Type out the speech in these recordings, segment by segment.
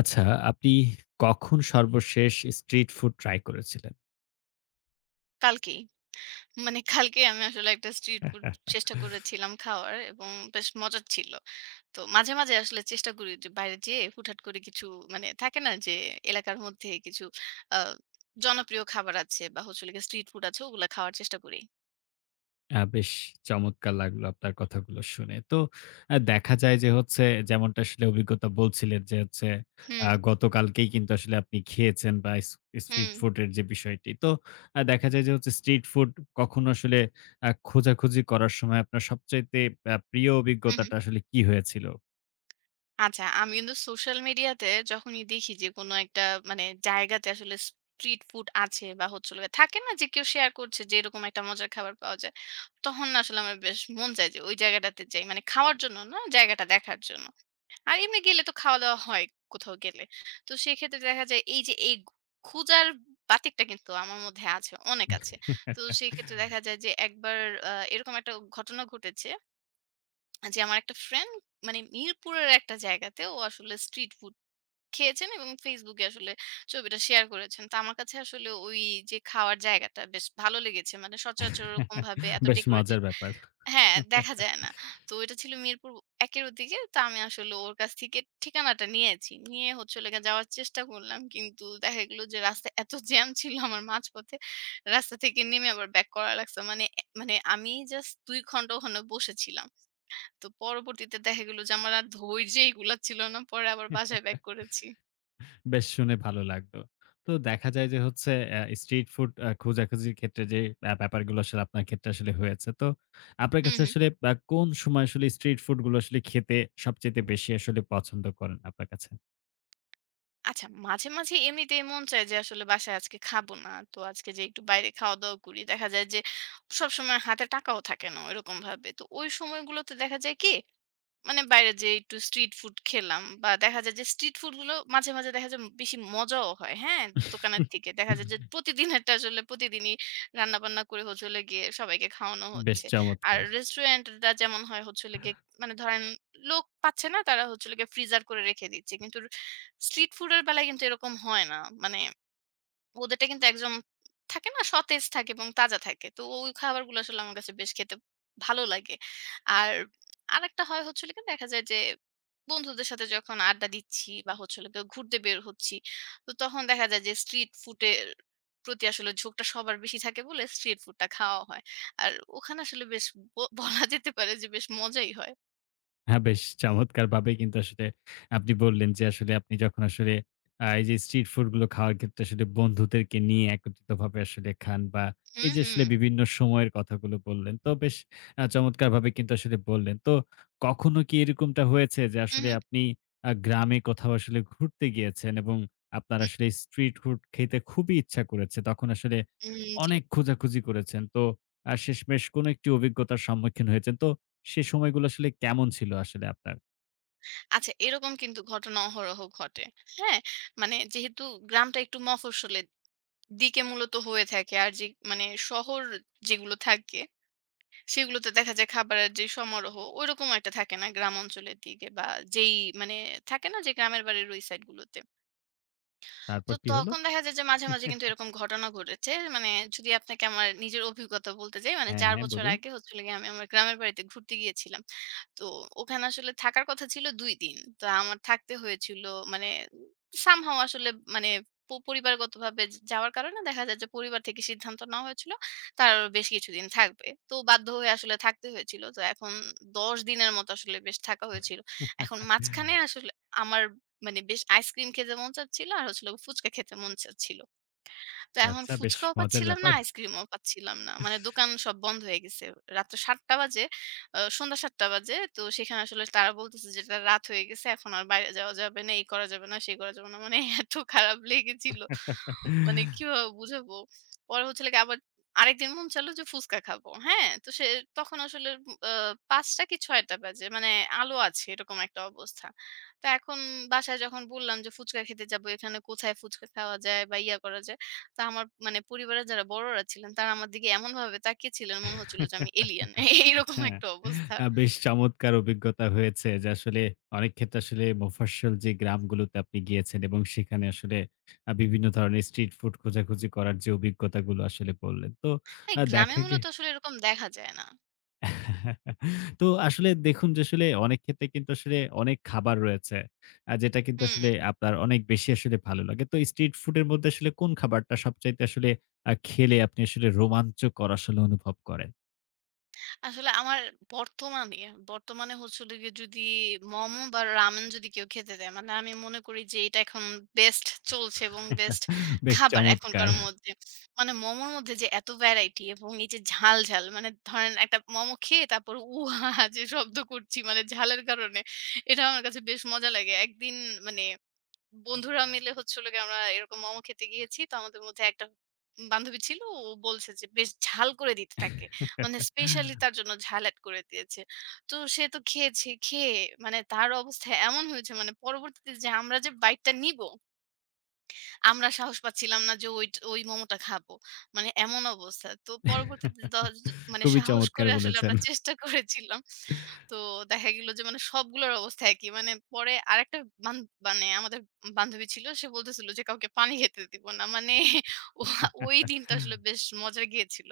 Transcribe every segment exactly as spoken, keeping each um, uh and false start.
আচ্ছা, আপনি কখন সর্বশেষ স্ট্রিট ফুড ট্রাই করেছিলেন? কালকেই। মানে কালকে আমি আসলে একটা স্ট্রিট ফুড চেষ্টা করেছিলাম খাওয়ার এবং বেশ মজার ছিল। তো মাঝে, মাঝে আসলে চেষ্টা করি যে বাইরে যেয়ে হুটহাট করে কিছু মানে থাকে না যে এলাকার মধ্যে কিছু আ জনপ্রিয় খাবার আছে বা হচ্ছে হলো গিয়ে স্ট্রিট ফুড আছে ওগুলা খাওয়ার চেষ্টা করি। আ বেশ চমৎকার লাগলো আপনার কথাগুলো শুনে। তো আ দেখা যায় যে হচ্ছে, যেমনটা আসলে অভিজ্ঞতা বলছিলেন যে হচ্ছে আ হুম, গতকালকেই কিন্তু আসলে আপনি খেয়েছেন, বা ইস স্ট্রিট হুম, ফুড এর যে বিষয়টি। তো আ দেখা যায় যে হচ্ছে, স্ট্রিট ফুড কখনো আসলে আ খোঁজাখুঁজি করার সময় আপনার সবচাইতে আ প্রিয় হুম, হুম। অভিজ্ঞতাটা আসলে কি হয়েছিল? আচ্ছা, আমি কিন্তু সোশ্যাল মিডিয়াতে যখনই দেখি যে কোনো একটা মানে জায়গাতে আসলে স্ট্রিট ফুড আছে বা হচ্ছে হলো গিয়ে থাকে না যে কেউ শেয়ার করছে যে এরকম একটা মজার খাবার পাওয়া যায়। তখন না আসলে আমার বেশ মন চায় যে ওই জায়গাটাতে যাই। মানে খাওয়ার জন্য না, জায়গাটা দেখার জন্য। আর এমনি গেলে তো খাওয়া-দাওয়া হয় কোথাও গেলে। তো সেক্ষেত্রে দেখা যায় এই যে এই খোঁজার বাতিকটা কিন্তু আমার মধ্যে আছে, অনেক আছে। তো সেক্ষেত্রে দেখা যায় যে একবার আ এরকম একটা ঘটনা ঘটেছে যে আমার একটা ফ্রেন্ড মানে মিরপুরের একটা জায়গাতে ও আসলে স্ট্রিট ফুড খেয়েছেন এবং Facebook এ আসলে ছবিটা শেয়ার করেছেন। তো আমার কাছে আসলে ওই যে খাওয়ার জায়গাটা বেশ ভালো লেগেছে। মানে সচরাচর ওরকমভাবে এত বেশ মজার ডেকোরেটেড ব্যাপার। হ্যাঁ, দেখা যায় না। তো এটা ছিল মিরপুর এক এর ওদিকে। তো আমি আসলে ওর কাছ থেকে ঠিকানাটা নিয়েছি। নিয়ে হচ্ছে হলো গিয়ে যাওয়ার চেষ্টা করলাম। কিন্তু দেখা গেল যে রাস্তায় এত জ্যাম ছিল আমার মাঝপথে। রাস্তা থেকে নেমে আবার ব্যাক করা লাগছে। মানে এ মানে আমি জাস্ট দুই ঘন্টা ওখানে বসেছিলাম। তো পরবর্তীতে দেখা গেল যে আমার আর ধৈর্যই কুলাচ্ছিল না। পরে আবার বাসায় ব্যাক করেছি। বেশ, শুনে ভালো লাগলো। তো দেখা যায় যে হচ্ছে অ্যা স্ট্রিট ফুড আ খোঁজাখুঁজির ক্ষেত্রে যে ব্যা ব্যাপারগুলো আসলে আপনার ক্ষেত্রে আসলে হয়েছে। তো আপনার হুম, কাছে হুম। আসলে আ কোন সময় আসলে স্ট্রিট ফুড গুলো আসলে খেতে সবচাইতে বেশি আসলে পছন্দ করেন আপনার কাছে? আচ্ছা, মাঝে, মাঝে এমনিতেই মন চায় যে আসলে বাসায় আজকে খাবো না। তো আজকে যেয়ে একটু বাইরে খাওয়া-দাওয়া করি। দেখা যায় যে সবসময় হাতে টাকাও থাকে না ওইরকমভাবে। তো ওই সময়গুলোতে দেখা যায় কি মানে বাইরে যেয়ে একটু স্ট্রিট ফুড খেলাম বা দেখা যায় যে স্ট্রিট ফুডগুলো মাঝে, মাঝে দেখা যায় বেশি মজাও হয়, হ্যাঁ? দোকানের থেকে। দেখা যায় যে প্রতিদিনেরটা আসলে প্রতিদিনই রান্না-বান্না করে হচ্ছে হলো গিয়ে সবাইকে খাওয়ানো বেশ হচ্ছে। আর চমৎকার! রেস্টুরেন্টটা যেমন হয় হচ্ছে হলো গিয়ে মানে ধরেন লোক পাচ্ছে না তারা হচ্ছে হলো গিয়ে ফ্রিজার করে রেখে দিচ্ছে। কিন্তু স্ট্রিট ফুডের বেলায় কিন্তু এরকম হয় না। মানে ওদেরটা কিন্তু একদম থাকে না? সতেজ থাকে এবং তাজা থাকে। তো ওই খাবারগুলো আসলে আমার কাছে বেশ খেতে ভালো লাগে। আর আরেকটা হয় হচ্ছে হলো গিয়ে দেখা যায় যে বন্ধুদের সাথে যখন আড্ডা দিচ্ছি বা হচ্ছে হলো গিয়ে ঘুরতে বের হচ্ছি, তো তখন দেখা যায় যে স্ট্রিট ফুডের প্রতি আসলে ঝোঁকটা সবার বেশি থাকে বলে স্ট্রিট ফুডটা খাওয়া হয়। আর ওখানে আসলে বেশ ব বলা যেতে পারে যে বেশ মজাই হয়। হ্যাঁ, বেশ চমৎকারভাবেই কিন্তু আসলে আপনি বললেন যে, আসলে আপনি যখন আসলে আ এই যে স্ট্রিট ফুড গুলো খাওয়ার ক্ষেত্রে আসলে বন্ধুদেরকে নিয়ে একত্রিতভাবে আসলে খান, বা এই হুম, যে আসলে হুম। বিভিন্ন সময়ের কথাগুলো বললেন। তো বেশ আ চমৎকারভাবে কিন্তু আসলে বললেন। তো কখনো কি এরকমটা হয়েছে যে হু, আসলে হু। আপনি আ গ্রামে কোথাও আসলে ঘুরতে গিয়েছেন এবং আপনার হুম, আসলে স্ট্রিট ফুড খেতে খুবই ইচ্ছা করেছে। তখন আসলে হুম। জি। অনেক খোঁজাখুঁজি করেছেন। তো আ শেষমেশ কোনো একটি অভিজ্ঞতার সম্মুখীন হয়েছেন। তো সে সময়গুলো আসলে কেমন ছিল আসলে আপনার? আচ্ছা, এরকম কিন্তু ঘটনা অহরহ ঘটে। হ্যাঁ? মানে যেহেতু গ্রামটা একটু মফস্বলের দিকে মূলত হয়ে থাকে। আর যে মানে শহর যেগুলো থাকে, সেগুলোতে দেখা যায় খাবারের যে সমারোহ, ওইরকম একটা থাকে না গ্রাম অঞ্চলের দিকে বা যেই মানে থাকে না যে গ্রামের বাড়ির ওই সাইড গুলোতে। তো তারপর কি হলো? তখন দেখা যায় যে মাঝে, মাঝে কিন্তু এরকম ঘটনা ঘটেছে। মানে যদি আপনাকে আমার নিজের অভিজ্ঞতা বলতে যাই, মানে হ্যাঁ, চার হ্যাঁ, বছর বলুন। আগে হচ্ছিল গিয়ে আমি আমার গ্রামের বাড়িতে ঘুরতে গিয়েছিলাম। তো ওখানে আসলে থাকার কথা ছিল দুই দিন। তো আমার থাকতে হয়েছিল মানে somehow আসলে মানে প পরিবারগতভাবে য যাওয়ার কারণে দেখা যায় যে পরিবার থেকে সিদ্ধান্ত নেওয়া হয়েছিল, তার আরো বেশ কিছুদিন থাকবে। তো বাধ্য হয়ে আসলে থাকতে হয়েছিল। তো এখন দশ দিনের মতো আসলে বেশ থাকা হয়েছিল। এখন মাঝখানে আসলে আমার মানে বেশ আইসক্রিম খেতে মন চাচ্ছিল আর হচ্ছিল ফুচকা খেতে মন চাচ্ছিল। তো এখন আচ্ছা, বেশ ফুচকাও মজার পাচ্ছিলাম না, ব্যাপার। আইসক্রিমও পাচ্ছিলাম না। মানে দোকান সব বন্ধ হয়ে গেছে। রাত্র ৭ঃ০০ বাজে, আ সন্ধ্যা ৭ঃ০০ বাজে। তো সেখানে আসলে তারা বলতেছে যে, "এটা রাত হয়ে গেছে। এখন আর বাইরে যাওয়া যাবে না। এই করা যাবে না, সেই করা যাবে না।" মানে এত খারাপ লেগেছিল। মানে কিভাবে বুঝাবো? পরে হচ্ছে হলো গিয়ে আবার আরেকদিন মন চাইলো যে ফুচকা খাবো। হ্যাঁ? তো সে তখন আসলে আ পাঁচ টা কি ছয় টা বাজে। মানে আলো আছে এরকম একটা অবস্থা। তো এখন বাসায় যখন বললাম যে ফুচকা খেতে যাবো, এখানে কোথায় ফুচকা খাওয়া যায় বা ইয়া করা যায়। তো আমার মানে পরিবারের যারা বড়রা ছিলেন তারা আমার দিকে এমনভাবে তাকিয়েছিলেন মনে হচ্ছিল যে আমি এলিয়েন। এইরকম হ্যাঁ, একটা অবস্থা। আ বেশ চমৎকার অভিজ্ঞতা হয়েছে যে আসলে অনেক ক্ষেত্রে আসলে মফস্বল যে গ্রামগুলোতে আপনি গিয়েছেন এবং সেখানে আসলে আ বিভিন্ন ধরনের স্ট্রিট ফুড খোঁজাখুঁজি করার যে অভিজ্ঞতাগুলো আসলে বললেন। তো হ্যাঁ, আ গ্রামে দেখা গে মূলত আসলে এরকম দেখা যায় না। তো আসলে দেখুন, যে আসলে অনেক ক্ষেত্রে কিন্তু আসলে অনেক খাবার রয়েছে। আ যেটা কিন্তু হুম। আসলে আপনার অনেক বেশি আসলে ভালো লাগে। তো স্ট্রিট ফুডের মধ্যে আসলে কোন খাবারটা সবচাইতে আসলে আ খেলে আপনি আসলে রোমাঞ্চকর আসলে অনুভব করেন? আসলে আমার বর্তমানে, বর্তমানে হচ্ছে হলো গিয়ে যদি মোমো বা রামেন যদি কেউ খেতে দেয়, মানে আমি মনে করি যে এটা এখন বেস্ট চলছে এবং বেস্ট বেশ খাবার চমৎকার। এখনকার মধ্যে। মানে মোমোর মধ্যে যে এত ভ্যারাইটি এবং এই যে ঝাল, ঝাল মানে ধরেন একটা মোমো খেয়ে তারপর উহা যে শব্দ করছি মানে ঝালের কারণে এটা আমার কাছে বেশ মজা লাগে। একদিন মানে বন্ধুরা মিলে হচ্ছে হলো গিয়ে আমরা এরকম মোমো খেতে গিয়েছি। তো আমাদের মধ্যে একটা বান্ধবী ছিল। ও বলছে যে বেশ ঝাল করে দিতে তাকে। মানে স্পেশালি তার জন্য ঝাল এড করে দিয়েছে। তো সে তো খেয়েছে। খেয়ে মানে তার অবস্থা এমন হয়েছে মানে পরবর্তীতে যে আমরা যে বাইটটা নিবো আমরা সাহস পাচ্ছিলাম না যে ওইট ওই মোমোটা খাবো। মানে এমন অবস্থা। তো পরবর্তীতে দজ মানে খুবই সাহস চমৎকার করে আসলে বলেছেন। আমরা চেষ্টা করেছিলাম। তো দেখা গেল যে মানে সবগুলোর অবস্থা একই। মানে পরে আরেকটা বান মানে আমাদের বান্ধবী ছিল। সে বলতেছিল যে কাউকে পানি খেতে দিব না। মানে ওহা ওই দিনটা আসলে বেশ মজা গিয়েছিল।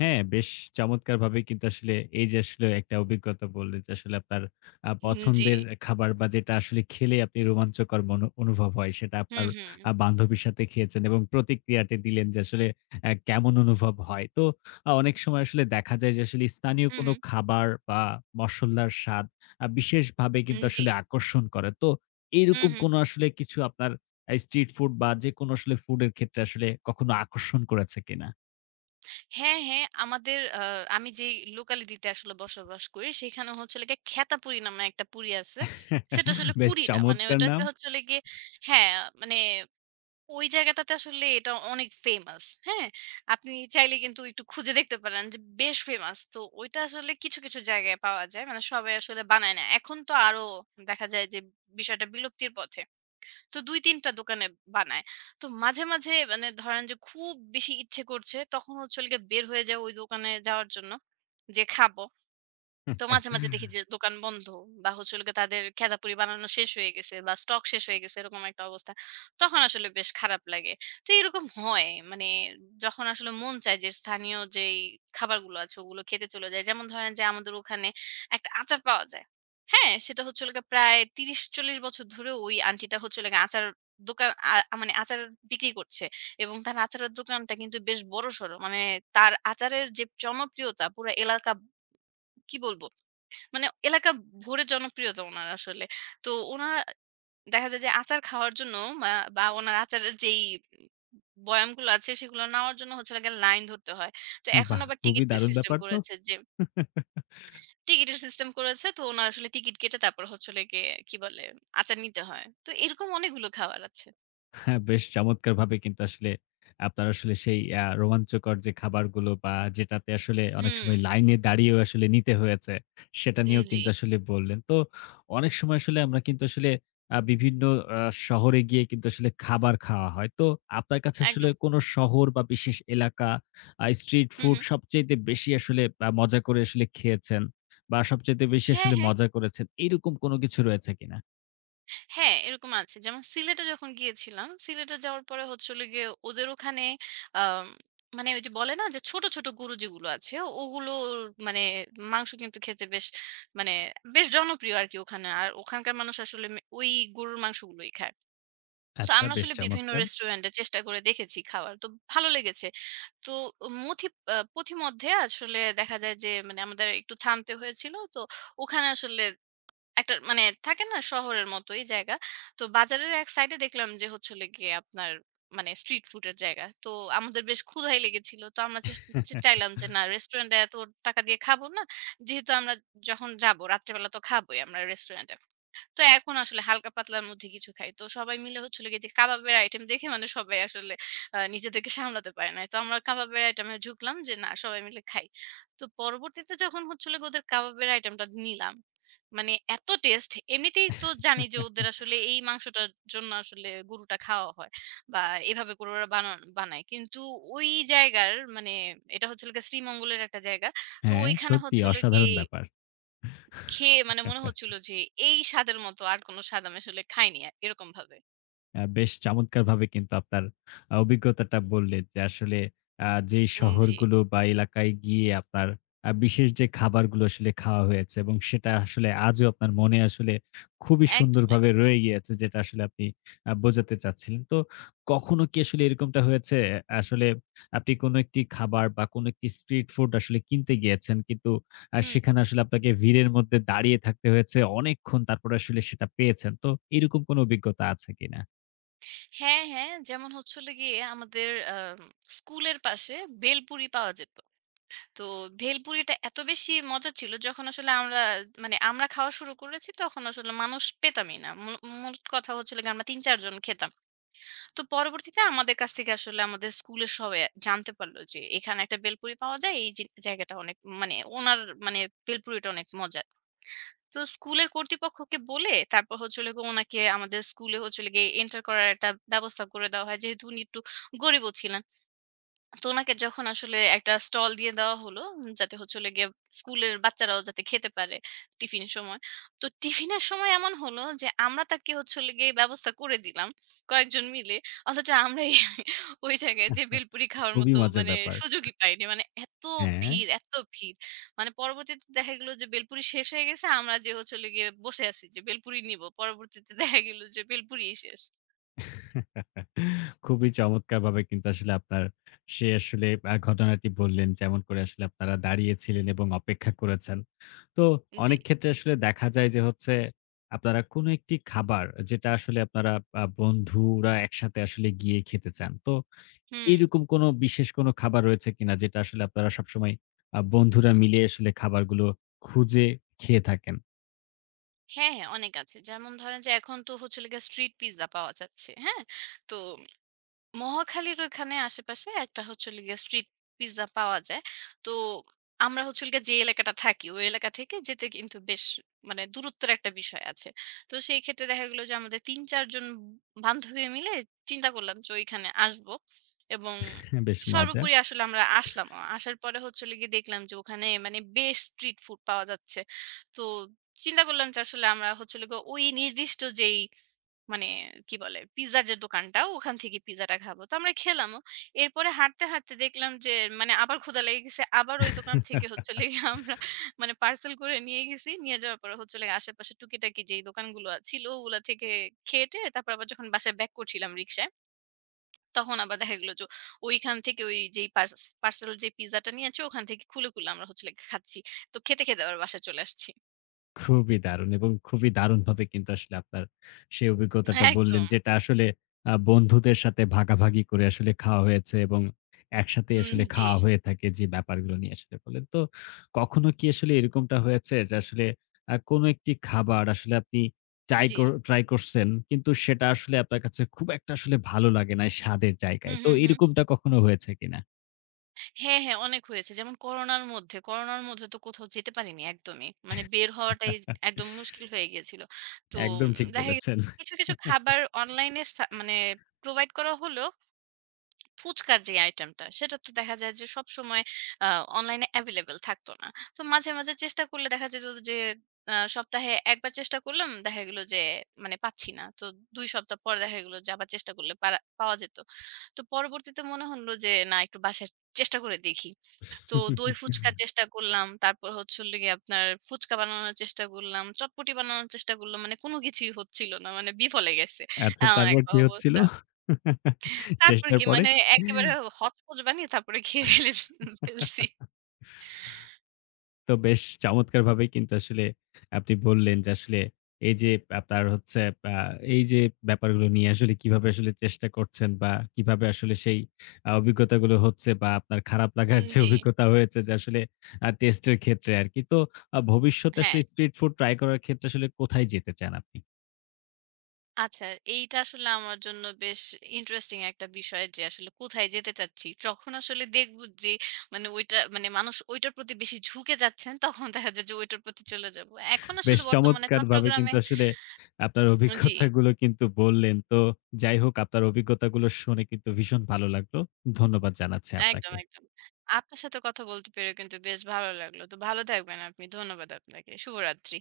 হ্যাঁ, বেশ চমৎকারভাবেই কিন্তু আসলে এই যে আসলে একটা অভিজ্ঞতা বললেন, যে আসলে আপনার আ উম, জি। পছন্দের খাবার বা যেটা আসলে খেলে আপনি রোমাঞ্চকর মনো অনুভব হয়, সেটা হুম, আপনার হুম। আ বান্ধবীর সাথে খেয়েছেন এবং প্রতিক্রিয়াটি দিলেন যে আসলে অ্যা কেমন অনুভব হয়। তো আ অনেক সময় আসলে দেখা যায় যে আসলে স্থানীয় হুম, কোনো হুম। খাবার বা মসল্লার স্বাদ আ বিশেষভাবে উম, কিন্তু জি। আসলে আকর্ষণ করে। তো হুম, এইরকম হুম। কোনো আসলে কিছু আপনার আ স্ট্রিট ফুড বা যেকোনো আসলে ফুডের ক্ষেত্রে আসলে কখনো আকর্ষণ করেছে কিনা? হ্যাঁ, হ্যাঁ। আমাদের আ আমি যেই লোকালিটিতে আসলে বসবাস করি, সেখানে হচ্ছে হলো গিয়ে খেতাপুরি নামে একটা পুরি আছে। সেটা আসলে বেশ পুরি না। মানে চমৎকার ওটাকে নাম। হচ্ছে হলো গিয়ে হ্যাঁ, মানে ওই জায়গাটাতে আসলে এটা অনেক ফেমাস। হ্যাঁ? আপনি চাইলে কিন্তু একটু খুঁজে দেখতে পারেন যে বেশ ফেমাস। তো ওইটা আসলে কিছু, কিছু জায়গায় পাওয়া যায়। মানে সবাই আসলে বানায় না। এখন তো আরো দেখা যায় যে বিষয়টা বিলুপ্তির পথে। তো দুই তিন টা দোকানে বানায়। তো মাঝে, মাঝে মানে ধরেন যে খুব বেশি ইচ্ছে করছে, তখন হচ্ছে হলো গিয়ে বের হয়ে যাই ওই দোকানে যাওয়ার জন্য যে খাবো। তো মাঝে, মাঝে দেখি যে দোকান বন্ধ বা হচ্ছে হলো গিয়ে তাদের খেদাপুরি বানানো শেষ হয়ে গেছে বা স্টক শেষ হয়ে গেছে এরকম একটা অবস্থা। তখন আসলে বেশ খারাপ লাগে। তো এরকম হয় মানে যখন আসলে মন চায় যে স্থানীয় যেই খাবারগুলো আছে ওগুলো খেতে চলে যাই। যেমন ধরেন যে আমাদের ওখানে একটা আচার পাওয়া যায়। হ্যাঁ? সেটা হচ্ছে হলো গিয়ে প্রায় ত্রিশ চল্লিশ বছর ধরে ওই আন্টিটা হচ্ছে হলো গিয়ে আচার দোকান আ মানে আচার বিক্রি করছে এবং তার আচারের দোকানটা কিন্তু বেশ বড়সড়। মানে তার আচারের যে জনপ্রিয়তা পুরা এলাকা কি বলব মানে এলাকা ভরে জনপ্রিয়তা উনার আসলে। তো উনার দেখা যায় যে আচার খাওয়ার জন্য মা বা উনার আচারের যেই বয়ামগুলো আছে সেগুলো নেওয়ার জন্য হচ্ছে হলো গিয়ে লাইন ধরতে হয়। তো এখন বাহ! আবার টিকিট খুবই দারুণ সিস্টেম ব্যাপার তো। করেছে যে টিকিটের সিস্টেম করেছে তো উনার আসলে টিকিট কেটে তারপর হচ্ছে হলো গিয়ে কি বলে আচার নিতে হয়। তো এরকম অনেকগুলো খাবার আছে। হ্যাঁ, বেশ চমৎকারভাবে কিন্তু আসলে আপনার আসলে সেই আ রোমাঞ্চকর যে খাবারগুলো, বা যেটাতে আসলে অনেক হুম, সময় লাইনে দাঁড়িয়েও আসলে নিতে হয়েছে, সেটা উম, নিয়েও জি, কিন্তু আসলে বললেন। তো অনেক সময় আসলে আমরা কিন্তু আসলে আ বিভিন্ন আ শহরে গিয়ে কিন্তু আসলে খাবার খাওয়া হয়। তো আপনার কাছে আসলে একদম। কোনো শহর বা বিশেষ এলাকা আ স্ট্রিট হু, ফুড হু। সবচাইতে বেশি আসলে আ মজা করে আসলে খেয়েছেন, বা সবচাইতে বেশি হ্যাঁ, আসলে হ্যাঁ। মজা করেছেন, এরকম কোনো কিছু রয়েছে কিনা? হ্যাঁ, এরকম আছে। যেমন সিলেটে যখন গিয়েছিলাম, সিলেটে যাওয়ার পরে হচ্ছে হলো গিয়ে ওদের ওখানে আম মানে ওই যে বলে না যে ছোট, ছোট গরু যেগুলো আছে ওগুলোর মানে মাংস কিন্তু খেতে বেশ মানে বেশ জনপ্রিয় আরকি ওখানে। আর ওখানকার মানুষ আসলে মে ওই গরুর মাংসগুলোই খায়। তো আচ্ছা, আমরা বেশ আসলে বিভিন্ন চমৎকার! রেস্টুরেন্টে চেষ্টা করে দেখেছি খাওয়ার। তো ভালো লেগেছে। তো মথি আ পথিমধ্যে আসলে দেখা যায় যে মানে আমাদের একটু থামতে হয়েছিল। তো ওখানে আসলে একটা মানে থাকে না শহরের মতোই জায়গা। তো বাজারের এক সাইডে দেখলাম যে হচ্ছে হলো গিয়ে আপনার মানে স্ট্রিট ফুড এর জায়গা। তো আমাদের বেশ ক্ষুধাই লেগেছিল। তো আমরা চেস চে চাইলাম যে না রেস্টুরেন্টে এত টাকা দিয়ে খাবো না। যেহেতু আমরা যখন যাবো রাত্রেবেলা তো খাবোই আমরা রেস্টুরেন্টে। তো এখন আসলে হালকা পাতলার মধ্যে কিছু খাই। তো সবাই মিলে হচ্ছিল গিয়ে যে কাবাবের আইটেম দেখে মানে সবাই আসলে আ নিজেদেরকে সামলাতে পারে নাই। তো আমরা কাবাবের আইটেমে ঝুঁকলাম যে না সবাই মিলে খাই। তো পরবর্তীতে যখন হচ্ছিল গিয়ে ওদের কাবাবের আইটেমটা নিলাম। মানে এত টেস্ট এমনিতেই তো জানি যে ওদের আসলে এই মাংসটার জন্য আসলে গরুটা খাওয়া হয় বা এভাবে করে ওরা বানান বানায়। কিন্তু ওই জায়গার মানে এটা হচ্ছে হলো গিয়ে শ্রীমঙ্গলের একটা জায়গা। তো হ্যাঁ, ওইখানে সত্যি হচ্ছে হলো গিয়ে অসাধারণ ব্যাপার। খেয়ে মানে মনে হচ্ছিল যে এই স্বাদের মতো আর কোনো স্বাদ আমি আসলে খাইনি আ এরকম ভাবে। আ বেশ চমৎকারভাবে কিন্তু আপনার আ অভিজ্ঞতাটা বললেন যে, আসলে আ যেই উম, জি, শহরগুলো বা এলাকায় গিয়ে আপনার আ বিশেষ যে খাবারগুলো আসলে খাওয়া হয়েছে এবং সেটা আসলে আজও আপনার মনে আসলে খুবই একদম, এক সুন্দরভাবে রয়ে গিয়েছে, যেটা আসলে আপনি আ বোঝাতে চাচ্ছিলেন। তো কখনো কি আসলে এরকমটা হয়েছে, আসলে আপনি কোনো একটি খাবার বা কোনো একটি স্ট্রিট ফুড আসলে কিনতে গিয়েছেন, কিন্তু আ হুম। সেখানে আসলে আপনাকে ভিড়ের মধ্যে দাঁড়িয়ে থাকতে হয়েছে অনেকক্ষণ, তারপরে আসলে সেটা পেয়েছেন। তো এরকম কোনো অভিজ্ঞতা আছে কিনা? হ্যাঁ, হ্যাঁ, যেমন হচ্ছে হলো গিয়ে আমাদের আম স্কুলের পাশে ভেলপুরি পাওয়া যেত। তো ভেলপুরিটা এত বেশি মজা ছিল যখন আসলে আমরা মানে আমরা খাওয়া শুরু করেছি তখন আসলে মানুষ পেতামই না। মূ মূল কথা হচ্ছে হলো গিয়ে আমরা তিন চার জন খেতাম। তো পরবর্তীতে আমাদের কাছ থেকে আসলে আমাদের স্কুলের সবাই জানতে পারল যে এখানে একটা ভেলপুরি পাওয়া যায়। এই জি জায়গাটা অনেক মানে উনার মানে ভেলপুরিটা অনেক মজার। তো স্কুলের কর্তৃপক্ষকে বলে তারপর হচ্ছে হলো গিয়ে ওনাকে আমাদের স্কুলে হচ্ছে হলো গিয়ে এন্টার করার একটা ব্যবস্থা করে দেওয়া হয় যেহেতু উনি একটু গরিবও ছিলেন তো উনাকে যখন আসলে একটা স্টল দিয়ে দেওয়া হলো, উম, যাতে হচ্ছে হলো গিয়ে স্কুলের বাচ্চারাও যাতে খেতে পারে টিফিন সময়। তো টিফিনের সময় এমন হলো যে আমরা তাকে হচ্ছে হলো গিয়ে ব্যবস্থা করে দিলাম কয়েকজন মিলে। অথচ আমরাই ওই জায়গায় যেয়ে ভেলপুরি খাওয়ার খুবই মতো মজার মানে ব্যাপার। সুযোগই পাইনি। মানে এত হ্যাঁ। ভিড়, এত ভিড়। মানে পরবর্তীতে দেখা গেল যে ভেলপুরি শেষ হয়ে গেছে। আমরা যে হচ্ছে হলো গিয়ে বসে আছি যে ভেলপুরি নিবো। পরবর্তীতে দেখা গেল যে ভেলপুরিই শেষ। খুবই চমৎকারভাবে কিন্তু আসলে আপনার সে আসলে আ ঘটনাটি বললেন। যেমন করে আসলে আপনারা দাঁড়িয়েছিলেন এবং অপেক্ষা করেছেন। তো জি। অনেক ক্ষেত্রে আসলে দেখা যায় যে হচ্ছে, আপনারা কোনো একটি খাবার, যেটা আসলে আপনারা আ বন্ধুরা একসাথে আসলে গিয়ে খেতে চান। তো হুম। এইরকম কোনো বিশেষ কোনো খাবার রয়েছে কিনা যেটা আসলে আপনারা সবসময় আ বন্ধুরা মিলে আসলে খাবারগুলো খুঁজে খেয়ে থাকেন? হ্যাঁ, হ্যাঁ, অনেক আছে। যেমন ধরেন যে এখন তো হচ্ছে হলো গিয়ে স্ট্রিট পিজ্জা পাওয়া যাচ্ছে। হ্যাঁ? তো মহাখালীর ওইখানে আশেপাশে একটা হচ্ছে হলো গিয়ে স্ট্রিট পিজ্জা পাওয়া যায়। তো আমরা হচ্ছে হলো গিয়ে যে এলাকাটা থাকি, ওই এলাকা থেকে যেতে কিন্তু বেশ মানে দূরত্বের একটা বিষয় আছে। তো সেই ক্ষেত্রে দেখা গেল যে আমাদের তিন চার জন বান্ধবী মিলে চিন্তা করলাম যে ওইখানে আসবো এবং হ্যাঁ, বেশ সর্বোপরি আসলে আমরা আসলামও। আসার পরে হচ্ছে হলো গিয়ে দেখলাম যে ওখানে মানে বেশ স্ট্রিট ফুড পাওয়া যাচ্ছে। তো চিন্তা করলাম যে আসলে আমরা হচ্ছে হলো গিয়ে ওই নির্দিষ্ট যেই মানে কি বলে? পিজ্জার যে দোকানটা, ওখান থেকে পিজ্জাটা খাবো। তো আমরা খেলামও। এরপরে হাঁটতে, হাঁটতে দেখলাম যে মানে আবার ক্ষুধা লেগে গেছে। আবার ওই দোকান থেকে মজার। হচ্ছে হলো গিয়ে আমরা মানে পার্সেল করে নিয়ে গেছি। নিয়ে যাওয়ার পরে হচ্ছে হলো গিয়ে আশেপাশে টুকিটাকি যেই দোকানগুলো আ ছিল, ওগুলা থেকে খেয়ে-টেয়ে তারপর আবার যখন বাসায় ব্যাক করছিলাম রিক্সায়, তখন আবার দেখা গেল যে ওইখান থেকে ওই যেই পার্স পার্সেল যে পিজ্জাটা নিয়ে আসছে, ওখান থেকে খুলে, খুলে আমরা হচ্ছে হলো গিয়ে খাচ্ছি। তো খেতে, খেতে আবার বাসায় চলে আসছি। খুবই দারুণ, এবং খুবই দারুণভাবে কিন্তু আসলে আপনার সেই অভিজ্ঞতাটা বললেন, একদম। যেটা আসলে আ বন্ধুদের সাথে ভাগাভাগি করে আসলে খাওয়া হয়েছে এবং একসাথে উম, আসলে জি, খাওয়া হয়ে থাকে, যে ব্যাপারগুলো নিয়ে আসলে বললেন। তো কখনো কি আসলে এরকমটা হয়েছে যে আসলে আ কোনো একটি খাবার আসলে আপনি ট্রাই জি। কর ট্রাই করছেন, কিন্তু সেটা আসলে আপনার কাছে খুব একটা আসলে ভালো লাগে নাই স্বাদের হু, জায়গায়। তো হু, হু। এরকমটা কখনো হয়েছে কিনা? হ্যাঁ, হ্যাঁ, অনেক হয়েছে। যেমন করোনার মধ্যে, করোনার মধ্যে তো কোথাও যেতে পারিনি একদমই। মানে বের হওয়াটাই একদম মুশকিল হয়ে গিয়েছিল। তো একদম উম, ঠিক দেখা গেছে বলেছেন। কিছু, কিছু খাবার অনলাইনে সা মানে প্রোভাইড করা হলেও ফুচকার যে আইটেমটা সেটা তো দেখা যায় যে সবসময় আ অনলাইনে এভেইলেবল থাকতো না। তো মাঝে, মাঝে চেষ্টা করলে দেখা যেত যে আ সপ্তাহে এক বার চেষ্টা করলাম, দেখা গেল যে মানে পাচ্ছি না। তো দুই সপ্তাহ পর দেখা গেল যে আবার চেষ্টা করলে পারা পাওয়া যেত। তো পরবর্তীতে মনে হলো যে না একটু বাসায় চেষ্টা করে দেখি। তো দই ফুচকার চেষ্টা করলাম। তারপর হচ্ছে হলো গিয়ে আপনার ফুচকা বানানোর চেষ্টা করলাম, চটপটি বানানোর চেষ্টা করলাম। মানে কোনো কিছুই হচ্ছিল না। মানে বিফলে গেছে। আচ্ছা, এমন তারপর একটা কি হচ্ছিল? অবস্থা। তারপর চেষ্টার কি পরে? মানে একেবারে হতপচ বানিয়ে তারপরে খেয়ে ফেলে ফেলছি। তো বেশ চমৎকারভাবেই কিন্তু আসলে আপনি বললেন যে আসলে এই যে আপনার হচ্ছে আ এই যে ব্যাপারগুলো নিয়ে আসলে কিভাবে আসলে চেষ্টা করছেন, বা কিভাবে আসলে সেই আ অভিজ্ঞতাগুলো হচ্ছে, বা আপনার খারাপ লাগার উম, যে জি। অভিজ্ঞতা হয়েছে যে আসলে আ টেস্টের ক্ষেত্রে আরকি। তো আ ভবিষ্যতে হ্যাঁ। আসলে স্ট্রিট ফুড ট্রাই করার ক্ষেত্রে আসলে কোথায় যেতে চান আপনি? আচ্ছা, এইটা আসলে আমার জন্য বেশ ইন্টারেস্টিং একটা বিষয় যে আসলে কোথায় যেতে চাচ্ছি। যখন আসলে দেখব যে মানে ওইটা মানে মানুষ ওইটার প্রতি বেশি ঝুঁকে যাচ্ছেন তখন দেখা যায় যে ওইটার প্রতি চলে যাব। এখন আসলে বেশ বর্তমানে চমৎকারভাবে চট্টগ্রামে কিন্তু আসলে আপনার জি, অভিজ্ঞতাগুলো কিন্তু বললেন। তো যাই হোক, আপনার অভিজ্ঞতাগুলো শুনে কিন্তু ভীষণ ভালো লাগলো। ধন্যবাদ জানাচ্ছি একদম, আপনাকে। একদম। আপনার সাথে কথা বলতে পেরে কিন্তু বেশ ভালো লাগলো। তো ভালো থাকবেন আপনি। ধন্যবাদ আপনাকে। শুভরাত্রি।